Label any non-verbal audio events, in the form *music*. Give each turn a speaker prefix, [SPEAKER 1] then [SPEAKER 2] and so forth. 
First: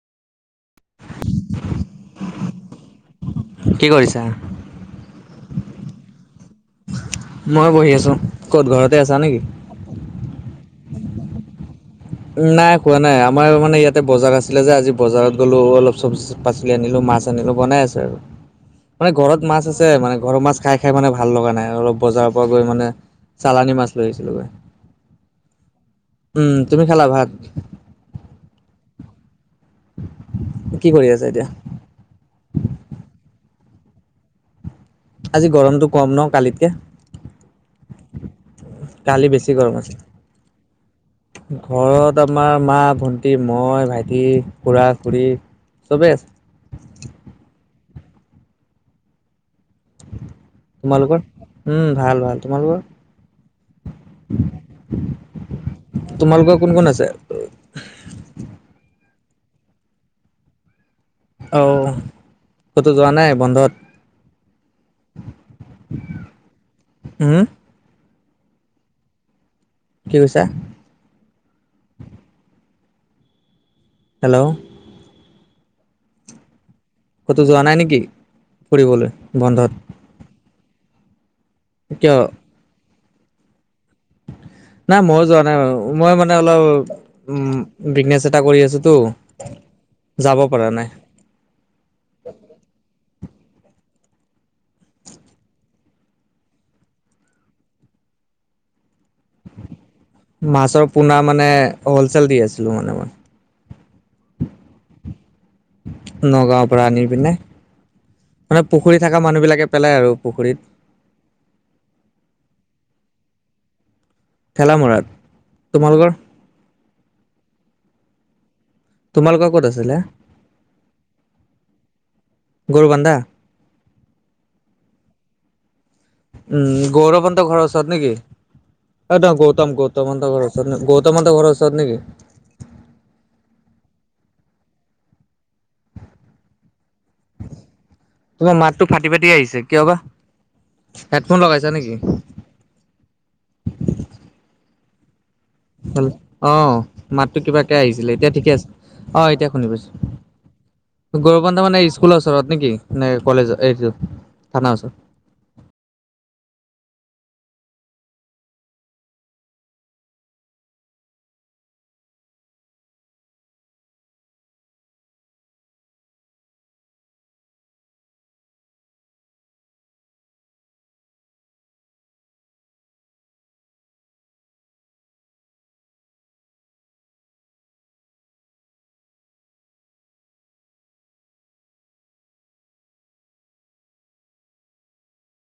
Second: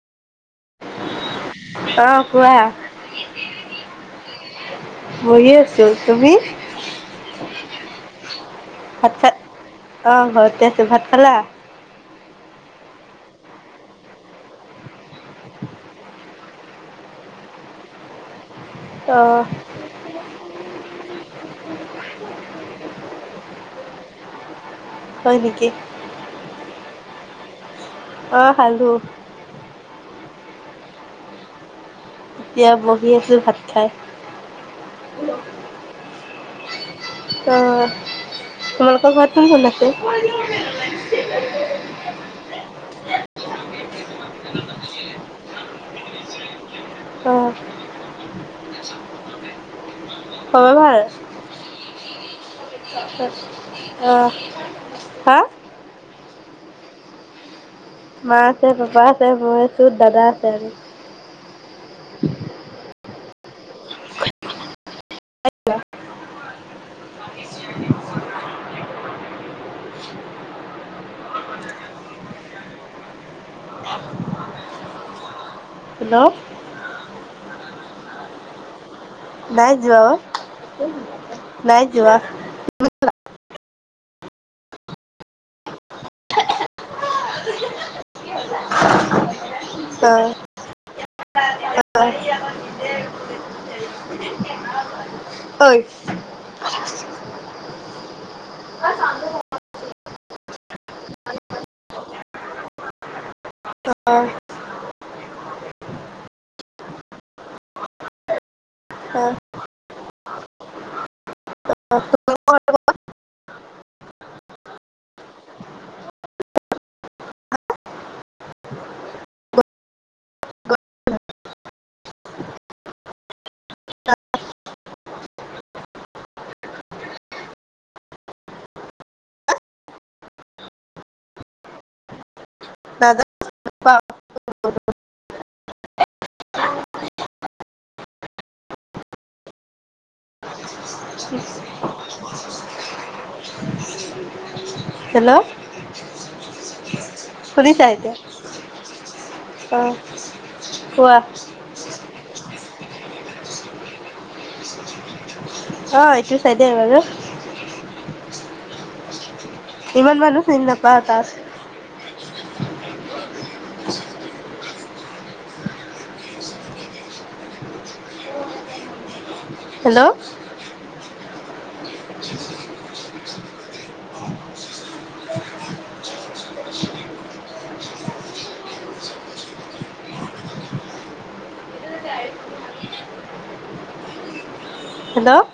[SPEAKER 1] অ কোৱা।
[SPEAKER 2] কি কৰিছা?
[SPEAKER 1] বহি আছো, তুমি?
[SPEAKER 2] মই বহি আছো, ক'ত ঘৰতে
[SPEAKER 1] ভাত
[SPEAKER 2] আছা নে
[SPEAKER 1] খা
[SPEAKER 2] কি?
[SPEAKER 1] অ ঘৰতে আছো, ভাত খালা?
[SPEAKER 2] নাই খোৱা নাই আমাৰ মানে ইয়াতে বজাৰ আছিলে যে আজি বজাৰত গ'লো অলপ চব্জি পাচলি আনিলো, মাছ আনিলো। বনাই আছে আৰু মানে ঘৰত
[SPEAKER 1] অ',
[SPEAKER 2] মাছ আছে তে মানে ঘৰৰ মাছ খাই খাই মানে ভাল লগা নাই। অলপ বজাৰৰ পৰা গৈ মানে চালানী মাছ লৈ আহিছিলোঁগৈ।
[SPEAKER 1] হয় নেকি?
[SPEAKER 2] উম, তুমি খালা ভাত?
[SPEAKER 1] অ খালোঁ।
[SPEAKER 2] কি কৰি আছা এতিয়া?
[SPEAKER 1] এতিয়া বহি আছো ভাত খাই।
[SPEAKER 2] আজি গৰমটো কম ন কালিতকে?
[SPEAKER 1] তোমালোক
[SPEAKER 2] কালি
[SPEAKER 1] ঘৰত
[SPEAKER 2] বেছি
[SPEAKER 1] কোন-কোন
[SPEAKER 2] গৰম আছিল।
[SPEAKER 1] আছে?
[SPEAKER 2] ঘৰত আমাৰ মা, ভণ্টী, মই, ভাইটি, খুৰা-খুৰী। চবে আছে।
[SPEAKER 1] অ। খবৰ ভাল
[SPEAKER 2] তোমালোকৰ? উম ভাল, ভাল। তোমালোকৰ?
[SPEAKER 1] অ, হা?
[SPEAKER 2] তোমালোকৰ কোন কোন আছে?
[SPEAKER 1] মা আছে, পাপা আছে, মই আছো, দাদা আছে আৰু।
[SPEAKER 2] অও, ক'তো যোৱা নাই বন্ধত? হুম? কি কৈছা? হেল্ল',
[SPEAKER 1] হেল্ল',
[SPEAKER 2] কতো যোৱা নাই নেকি ফুৰিবলৈ? বন্ধত?
[SPEAKER 1] নাই যোৱা অ, নাই
[SPEAKER 2] কিয়?
[SPEAKER 1] যোৱা।
[SPEAKER 2] নাই মইো যোৱা নাই, মই মানে অলপ উম, বিগনেছ এটা কৰি আছোতো
[SPEAKER 1] অ',
[SPEAKER 2] যাব পৰা নাই।
[SPEAKER 1] অই, *unintelligible*
[SPEAKER 2] মাছৰ পোনা মানে, হলচেল দি আছিলো মানে মই।
[SPEAKER 1] অ', *unintelligible*
[SPEAKER 2] নগাঁৱৰ পৰা আনি পিনে। মানে পুখুৰী থকা
[SPEAKER 1] অ',
[SPEAKER 2] মানুহবিলাকে পেলায় আৰু পুখুৰীত। ঠেলামৰাত, তোমালোকৰ? তোমালোকৰ ক'ত আছিলে, গৰু বানধা? উম, গৌৰৱন্ত ঘৰৰ ওচৰত নেকি? এদ গৌতম-গৌতমহতৰ ঘৰ ওচৰত ন গৌতমন্তৰ ঘৰ ওচৰত নেকি?
[SPEAKER 1] নাদা *unintelligible*
[SPEAKER 2] তোমাৰ মাতটো ফাটি-ফাটি আহিছে কিয় বা? হেডফোন লগাইছা নেকি?
[SPEAKER 1] হেল্ল',
[SPEAKER 2] হ অ, মাতটো কিবাকে আহিছিলে এতিয়া ঠিকে আছে অ, এতিয়া শুনি পাইছো।
[SPEAKER 1] অ', কোৱা
[SPEAKER 2] গৌৰহন্তে মানে স্কুলৰ ওচৰত নেকি নে কলেজৰ‌ এই এইটো। থানাৰ ওচৰত?
[SPEAKER 1] অ, এইটো চাই দিয়া বাৰু। ইমান মানুহ চিনি নাপাও তাত। Hello, *unintelligible* hello,